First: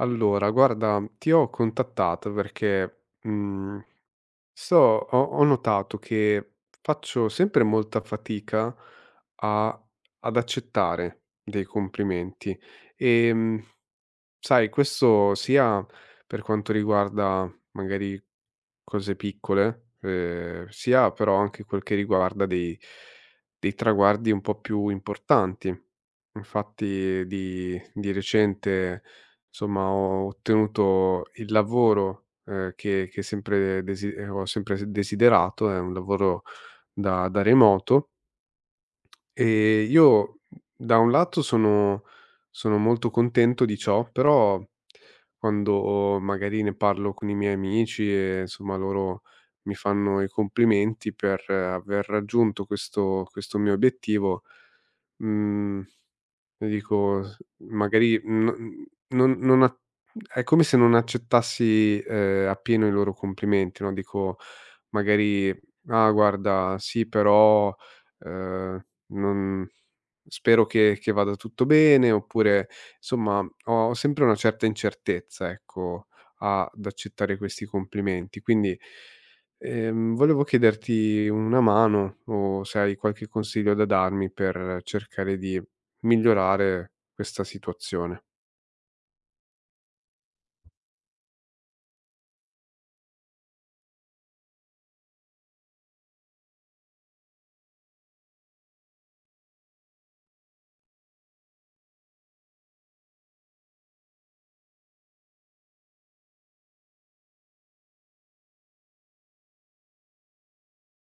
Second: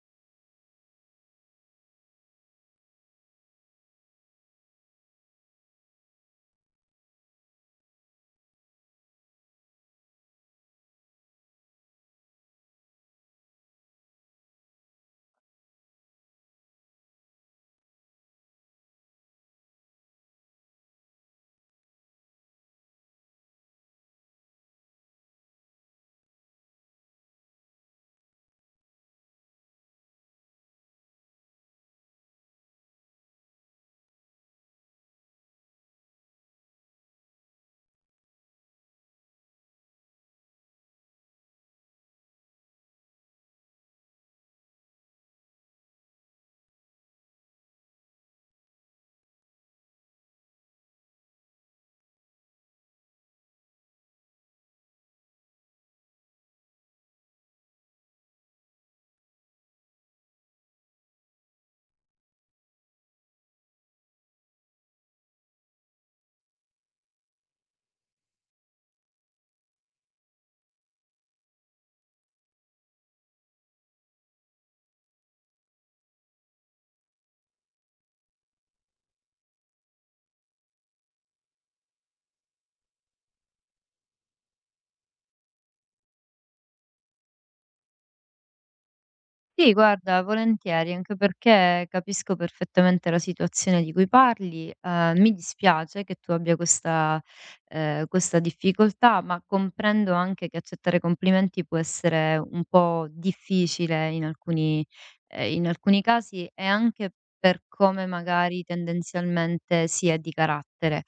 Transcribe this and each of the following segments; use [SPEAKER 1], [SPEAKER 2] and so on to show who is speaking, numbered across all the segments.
[SPEAKER 1] Allora, guarda, ti ho contattato perché, ho notato che faccio sempre molta fatica a ad accettare dei complimenti. Ehm, Sai, questo sia per quanto riguarda magari cose piccole, sia però anche quel che riguarda dei traguardi un po' più importanti. Infatti di recente, insomma, ho ottenuto il lavoro, che sempre desi ho sempre s desiderato. È un lavoro da remoto. Io da un lato sono molto contento di ciò, però quando magari ne parlo con i miei amici, e insomma loro mi fanno i complimenti per aver raggiunto questo mio obiettivo. Mhmm Io dico, s magari, no, n non a è come se non accettassi, appieno, i loro complimenti, no, dico magari: "Ah guarda, sì però, ehm, non, spero che vada tutto bene", oppure insomma ho sempre una certa incertezza, ecco, ad accettare questi complimenti. Quindi, volevo chiederti una mano, o se hai qualche consiglio da darmi per cercare di migliorare questa situazione.
[SPEAKER 2] Sì, guarda, volentieri, anche perché capisco perfettamente la situazione di cui parli. Mi dispiace che tu abbia questa, questa difficoltà, ma comprendo anche che accettare complimenti può essere un po' difficile in alcuni casi e anche per come magari tendenzialmente si è di carattere.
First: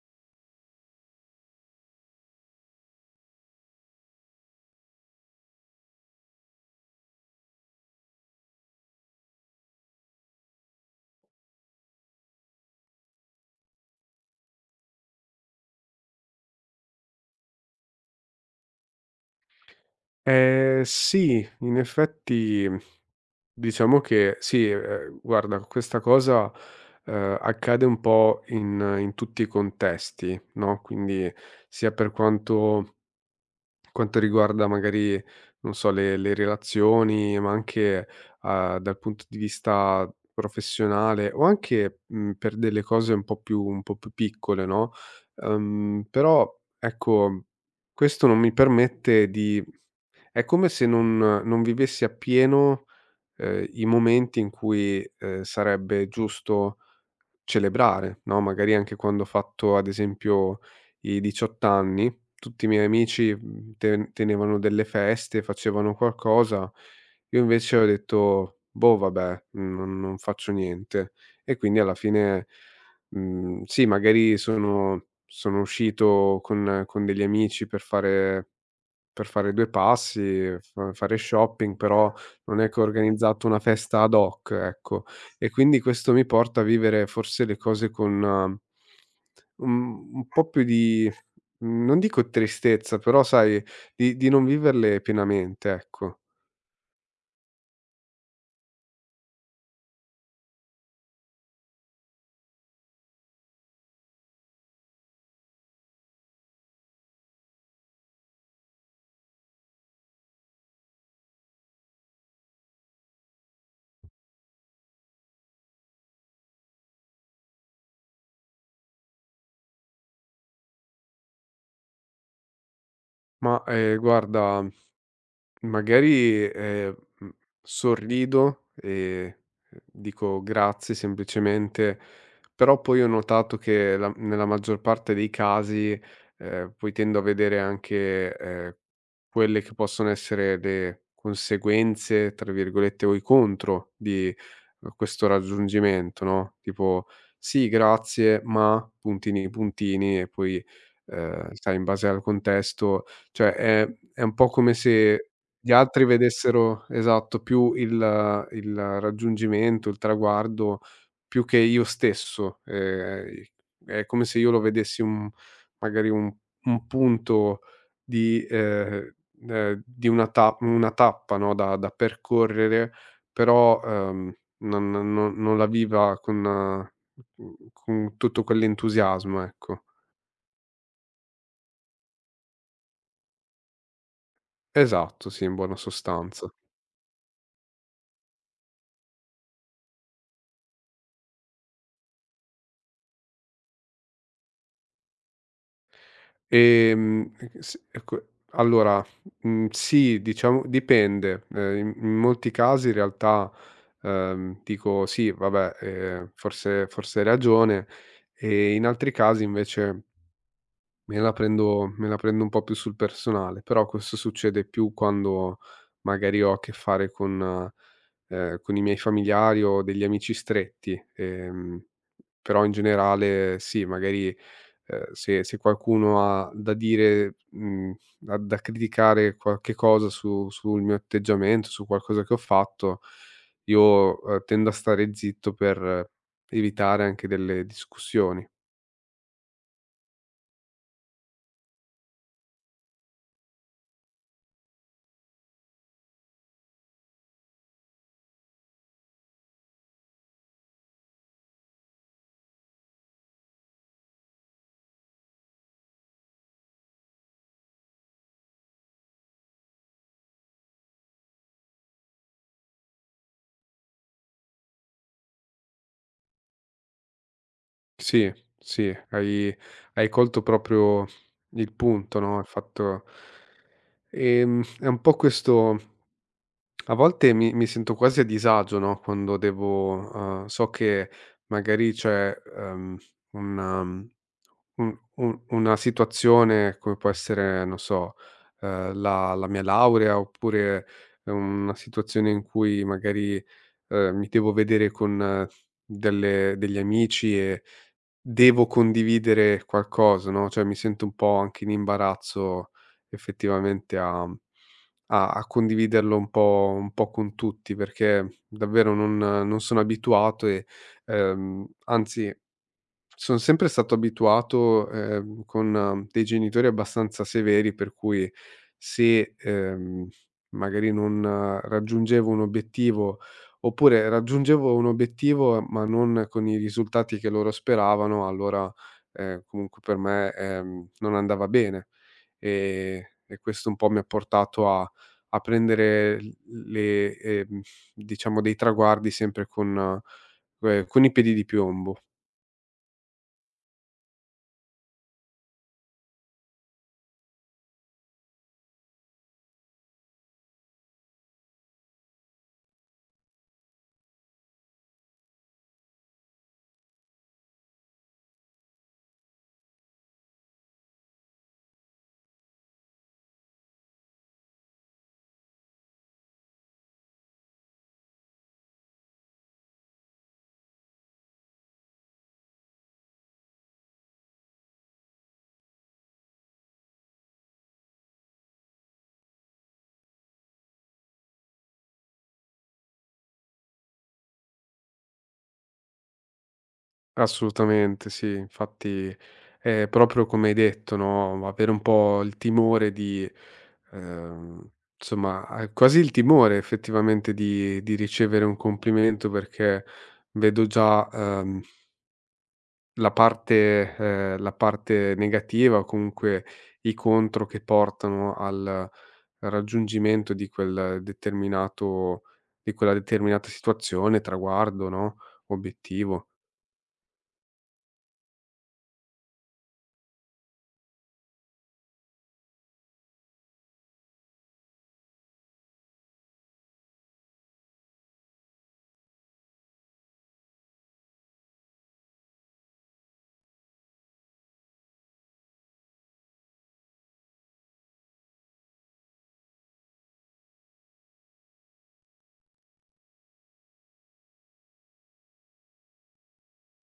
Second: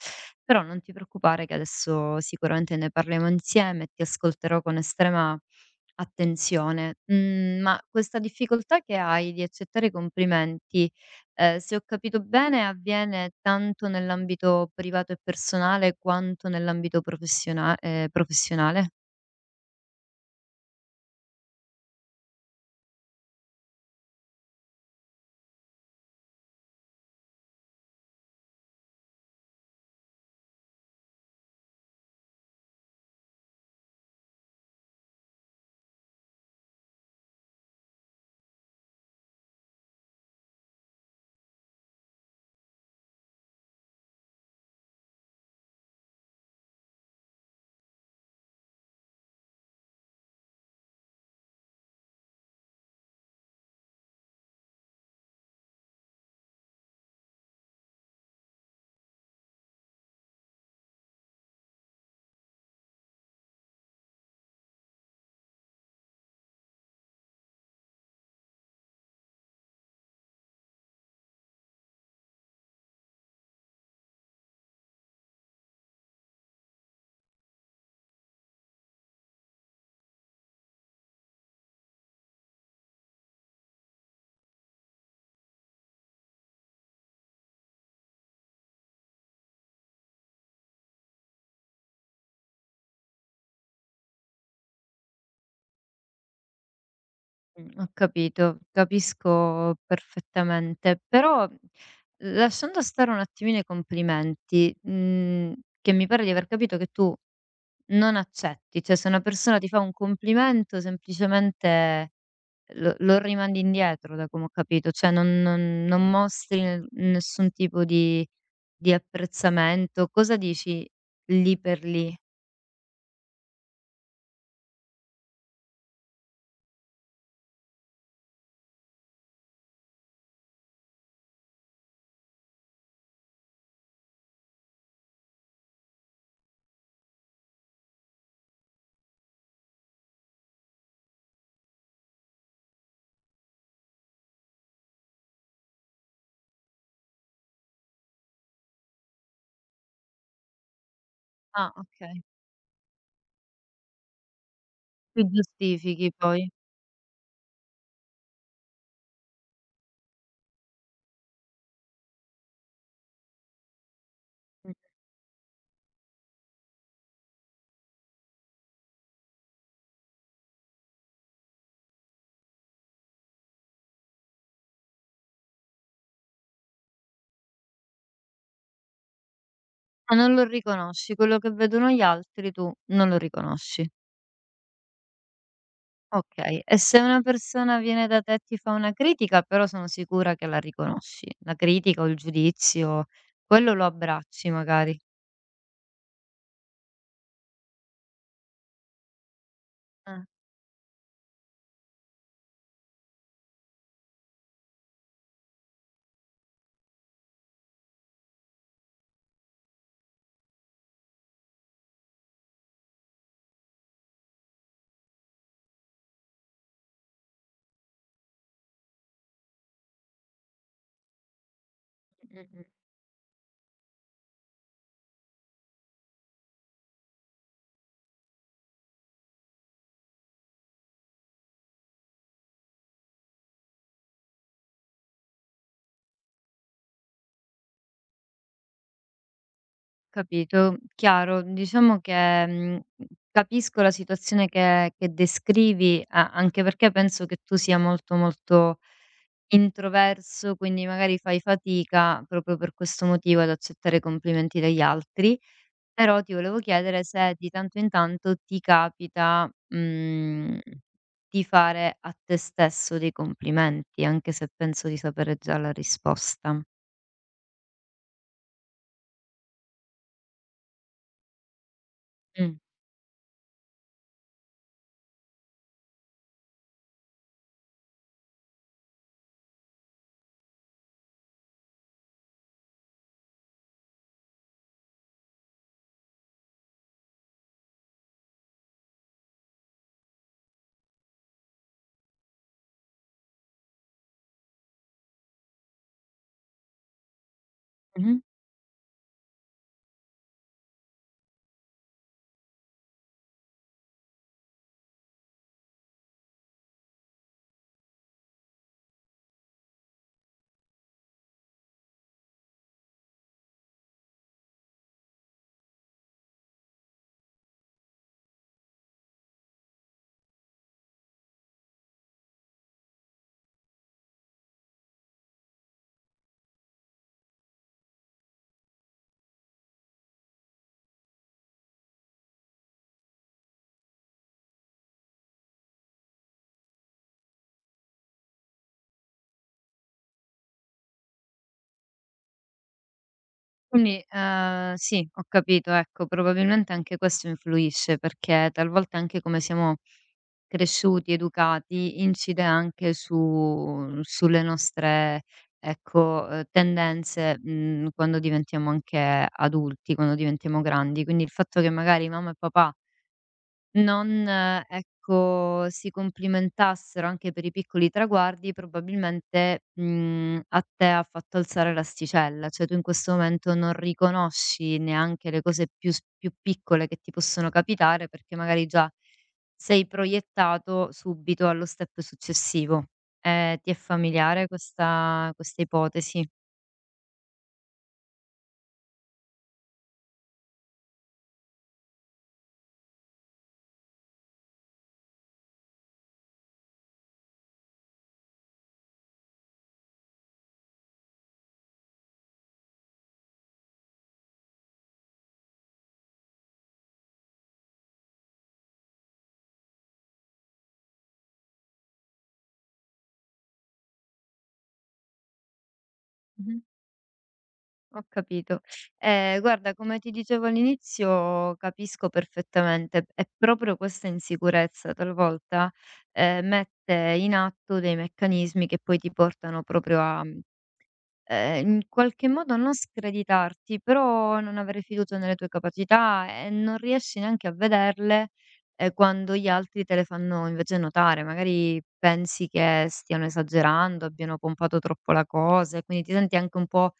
[SPEAKER 2] Però non ti preoccupare che adesso sicuramente ne parliamo insieme, e ti ascolterò con estrema attenzione. Mhmm, ma questa difficoltà che hai di accettare complimenti, se ho capito bene avviene tanto nell'ambito privato e personale quanto nell'ambito professionale?
[SPEAKER 1] Sì, in effetti, diciamo che sì. Guarda, questa cosa, accade un po' in tutti i contesti, no? Quindi sia per quanto riguarda, magari, non so, le relazioni, ma anche, dal punto di vista professionale, o anche, per delle cose un po' più piccole, no, però ecco, questo non mi permette di. È come se non vivessi appieno, i momenti in cui, sarebbe giusto celebrare, no, magari anche quando ho fatto, ad esempio, i 18 anni. Tutti i miei amici, tenevano delle feste, facevano qualcosa. Io invece ho detto: "Boh, vabbè, non faccio niente". E quindi alla fine, sì, magari sono uscito con degli amici per fare 2 passi, fa fare shopping, però non è che ho organizzato una festa ad hoc, ecco. E quindi questo mi porta a vivere, forse, le cose con, un po' più di, non dico, tristezza, però sai, di non viverle pienamente, ecco.
[SPEAKER 2] Ho capito, capisco perfettamente. Però, lasciando stare un attimino i complimenti, mhmm, che mi pare di aver capito che tu non accetti, cioè se una persona ti fa un complimento semplicemente lo rimandi indietro da come ho capito, cioè non mostri ne nessun tipo di apprezzamento. Cosa dici lì per lì?
[SPEAKER 1] Ma, guarda, magari, sorrido e, dico grazie, semplicemente, però poi ho notato che, la nella maggior parte dei casi, poi tendo a vedere anche, quelle che possono essere le "conseguenze" tra virgolette, o i contro di, questo raggiungimento, no, tipo: "Sì, grazie, ma" puntini, puntini, e poi,
[SPEAKER 2] Ah,
[SPEAKER 1] sai, in base al
[SPEAKER 2] okay.
[SPEAKER 1] contesto, cioè è un po' come
[SPEAKER 2] Ti
[SPEAKER 1] se gli altri
[SPEAKER 2] giustifichi poi.
[SPEAKER 1] vedessero, esatto, più il il raggiungimento, il traguardo, più che io stesso. È come se io lo
[SPEAKER 2] Mh.
[SPEAKER 1] vedessi, un, magari, un punto di una tappa, no, da percorrere, però, non non la viva con, con tutto quell'entusiasmo, ecco.
[SPEAKER 2] Ah, non lo riconosci, quello che vedono gli altri tu non lo riconosci.
[SPEAKER 1] Esatto, sì, in buona sostanza.
[SPEAKER 2] Okay, e se una persona viene da te e ti fa una critica, però sono sicura che la riconosci. La critica o il giudizio, quello lo abbracci magari.
[SPEAKER 1] Ehm, s ecco, allora, sì,
[SPEAKER 2] Ah,
[SPEAKER 1] diciamo, dipende. In molti casi, in realtà, dico: "Sì, vabbè, forse hai ragione", e in altri casi invece me la prendo un po' più sul personale, però questo succede più quando magari ho a che fare con i miei familiari, o degli amici stretti, però
[SPEAKER 2] mh-mh.
[SPEAKER 1] in generale sì, magari, se qualcuno ha da dire, da criticare qualche cosa su sul mio atteggiamento, su qualcosa che ho fatto, io, tendo a stare zitto per, evitare anche delle discussioni.
[SPEAKER 2] Capito, chiaro. Diciamo che, mhmm, capisco la situazione che descrivi, a anche perché penso che tu sia molto, molto introverso, quindi magari fai fatica proprio per questo motivo ad accettare i complimenti dagli altri. Però ti volevo chiedere se di tanto in tanto ti capita, mhmm, di fare a te stesso dei complimenti, anche se penso di sapere già la risposta.
[SPEAKER 1] Sì, sì, hai colto proprio il punto, no, il
[SPEAKER 2] Mh.
[SPEAKER 1] fatto, è un po' questo. A volte mi sento quasi a disagio, no, quando devo, so che magari c'è, un un una situazione, come può essere, non so, la mia laurea, oppure una situazione in cui, magari, mi devo vedere con, delle degli amici, e
[SPEAKER 2] Mh-mh.
[SPEAKER 1] devo condividere qualcosa, no, cioè mi sento un po' anche in imbarazzo, effettivamente, a condividerlo un po' con tutti, perché davvero non sono abituato e, anzi, son sempre stato abituato, con, dei genitori abbastanza severi, per cui, se, magari non, raggiungevo un obiettivo, oppure raggiungevo un obiettivo ma non con i risultati che loro speravano, allora, comunque per me, non andava bene. Ehm, e questo un po' mi ha portato a prendere l le diciamo, dei traguardi, sempre con i piedi di piombo.
[SPEAKER 2] Quindi, sì, ho capito, ecco, probabilmente anche questo influisce, perché talvolta anche come siamo cresciuti, educati, incide anche su sulle nostre, ecco, tendenze, mhmm, quando diventiamo anche adulti, quando diventiamo grandi. Quindi il fatto che magari mamma e papà non, ecco, si complimentassero anche per i piccoli traguardi, probabilmente, mhmm, a te ha fatto alzare l'asticella, cioè tu in questo momento non riconosci neanche le cose più piccole che ti possono capitare, perché magari già sei proiettato subito allo step successivo. Ti è familiare questa ipotesi?
[SPEAKER 1] Assolutamente sì, infatti è proprio come hai detto, no, avere un po' il timore di, ehm, insomma, quasi il timore, effettivamente, di, ricevere un complimento, perché vedo già, la parte, negativa, o comunque, i contro che portano al raggiungimento di quel determinato, di quella determinata situazione, traguardo, no? Obiettivo.
[SPEAKER 2] Mh-mh. Ho capito. Guarda, come ti dicevo all'inizio capisco perfettamente, è proprio questa insicurezza talvolta, mette in atto dei meccanismi che poi ti portano proprio a, mhmm, in qualche modo a non screditarti, però non avere fiducia nelle tue capacità e non riesci neanche a vederle, quando gli altri te le fanno invece notare. Magari pensi che stiano esagerando, abbiano pompato troppo la cosa e quindi ti senti anche un po'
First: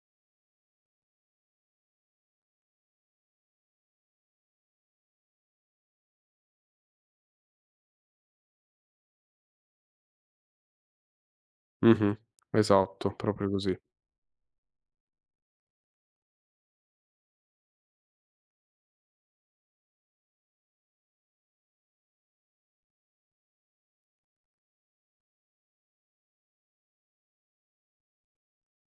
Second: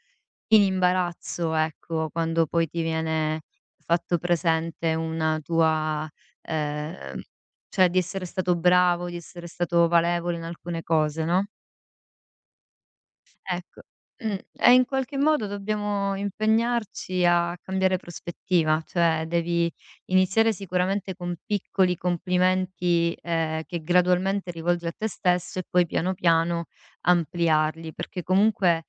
[SPEAKER 2] in imbarazzo, ecco, quando poi ti viene fatto presente una tua ehm, cioè di essere stato bravo, di essere stato valevole in alcune cose, no,
[SPEAKER 1] Mh-mh. Esatto, proprio così.
[SPEAKER 2] ecco. E in qualche modo dobbiamo impegnarci a cambiare prospettiva, cioè devi iniziare sicuramente con piccoli complimenti, che gradualmente rivolgi a te stesso e poi piano piano ampliarli, perché comunque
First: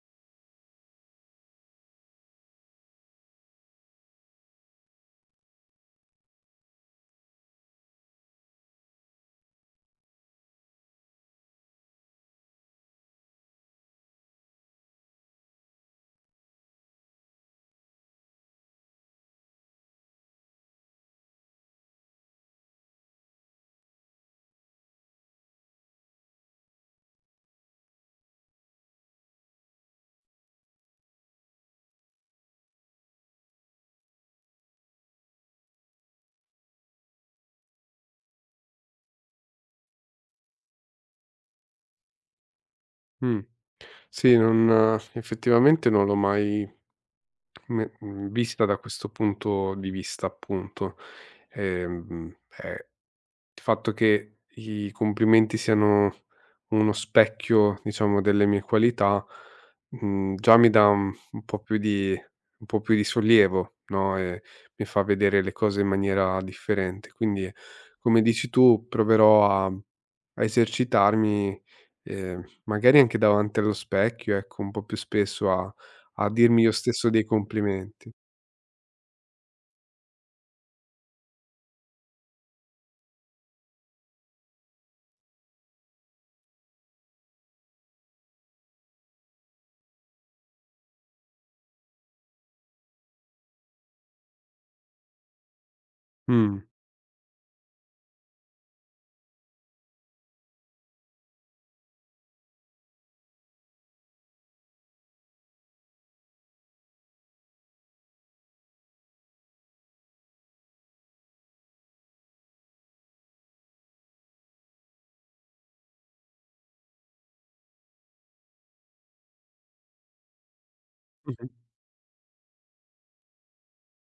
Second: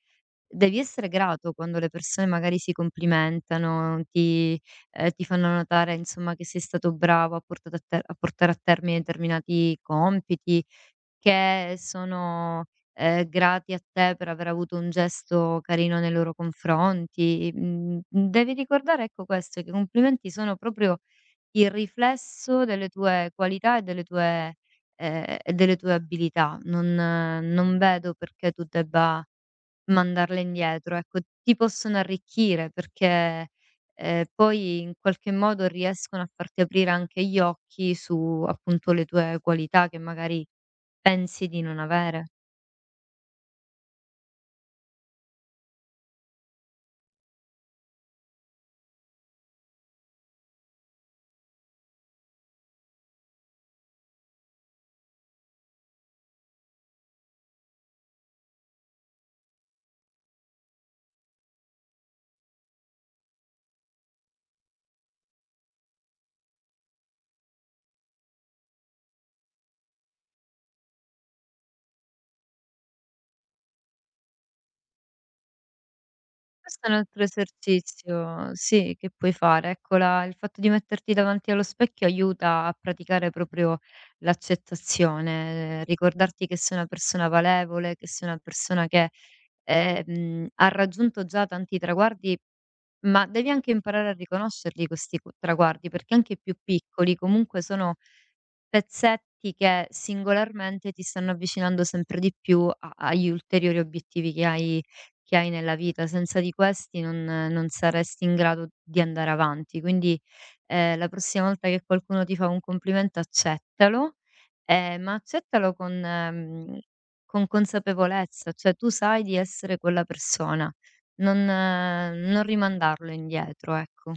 [SPEAKER 2] devi essere grato quando le persone magari si complimentano, ti ti fanno notare insomma che sei stato bravo a portato a ter a portare a termine determinati compiti, che sono, grati a te per aver avuto un gesto carino nei loro confronti. Mhmm, devi ricordare ecco questo, che i complimenti sono proprio il riflesso delle tue qualità e delle tue abilità. Non non vedo perché tu debba mandarle indietro, ecco. Ti possono arricchire perché, poi in qualche modo riescono a farti aprire anche gli occhi su, appunto, le tue qualità che magari pensi di non avere.
[SPEAKER 1] Mh. Sì, non, effettivamente, non l'ho mai vista da questo punto di vista, appunto. Ehm, ehm, il fatto che i complimenti siano uno specchio, diciamo, delle mie qualità, già mi dà un po' più di sollievo, no, e mi fa vedere le cose in maniera differente. Quindi, come dici tu, proverò a. A esercitarmi, magari anche davanti allo specchio, ecco, un po' più spesso, a dirmi io
[SPEAKER 2] Questo è un
[SPEAKER 1] stesso dei
[SPEAKER 2] altro
[SPEAKER 1] complimenti.
[SPEAKER 2] esercizio, sì, che puoi fare. Ecco, la il fatto di metterti davanti allo specchio aiuta a praticare proprio l'accettazione, ricordarti che sei una persona valevole, che sei una persona che, ha raggiunto già tanti traguardi, ma devi anche imparare a riconoscerli questi qu traguardi, perché anche i più
[SPEAKER 1] Mh.
[SPEAKER 2] piccoli comunque sono pezzetti che singolarmente ti stanno avvicinando sempre di più a agli ulteriori obiettivi che hai nella vita, senza di questi non non saresti in grado di andare avanti. Quindi, la prossima volta che qualcuno ti fa un complimento accettalo, ma accettalo con mhmm, con consapevolezza, cioè tu sai di essere quella persona, non
[SPEAKER 1] Mh-mh.
[SPEAKER 2] non rimandarlo indietro, ecco.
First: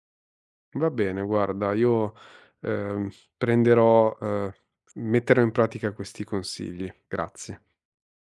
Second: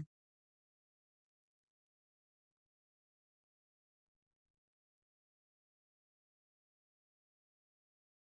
[SPEAKER 1] Va bene, guarda, io, ehm, prenderò metterò in pratica questi consigli. Grazie.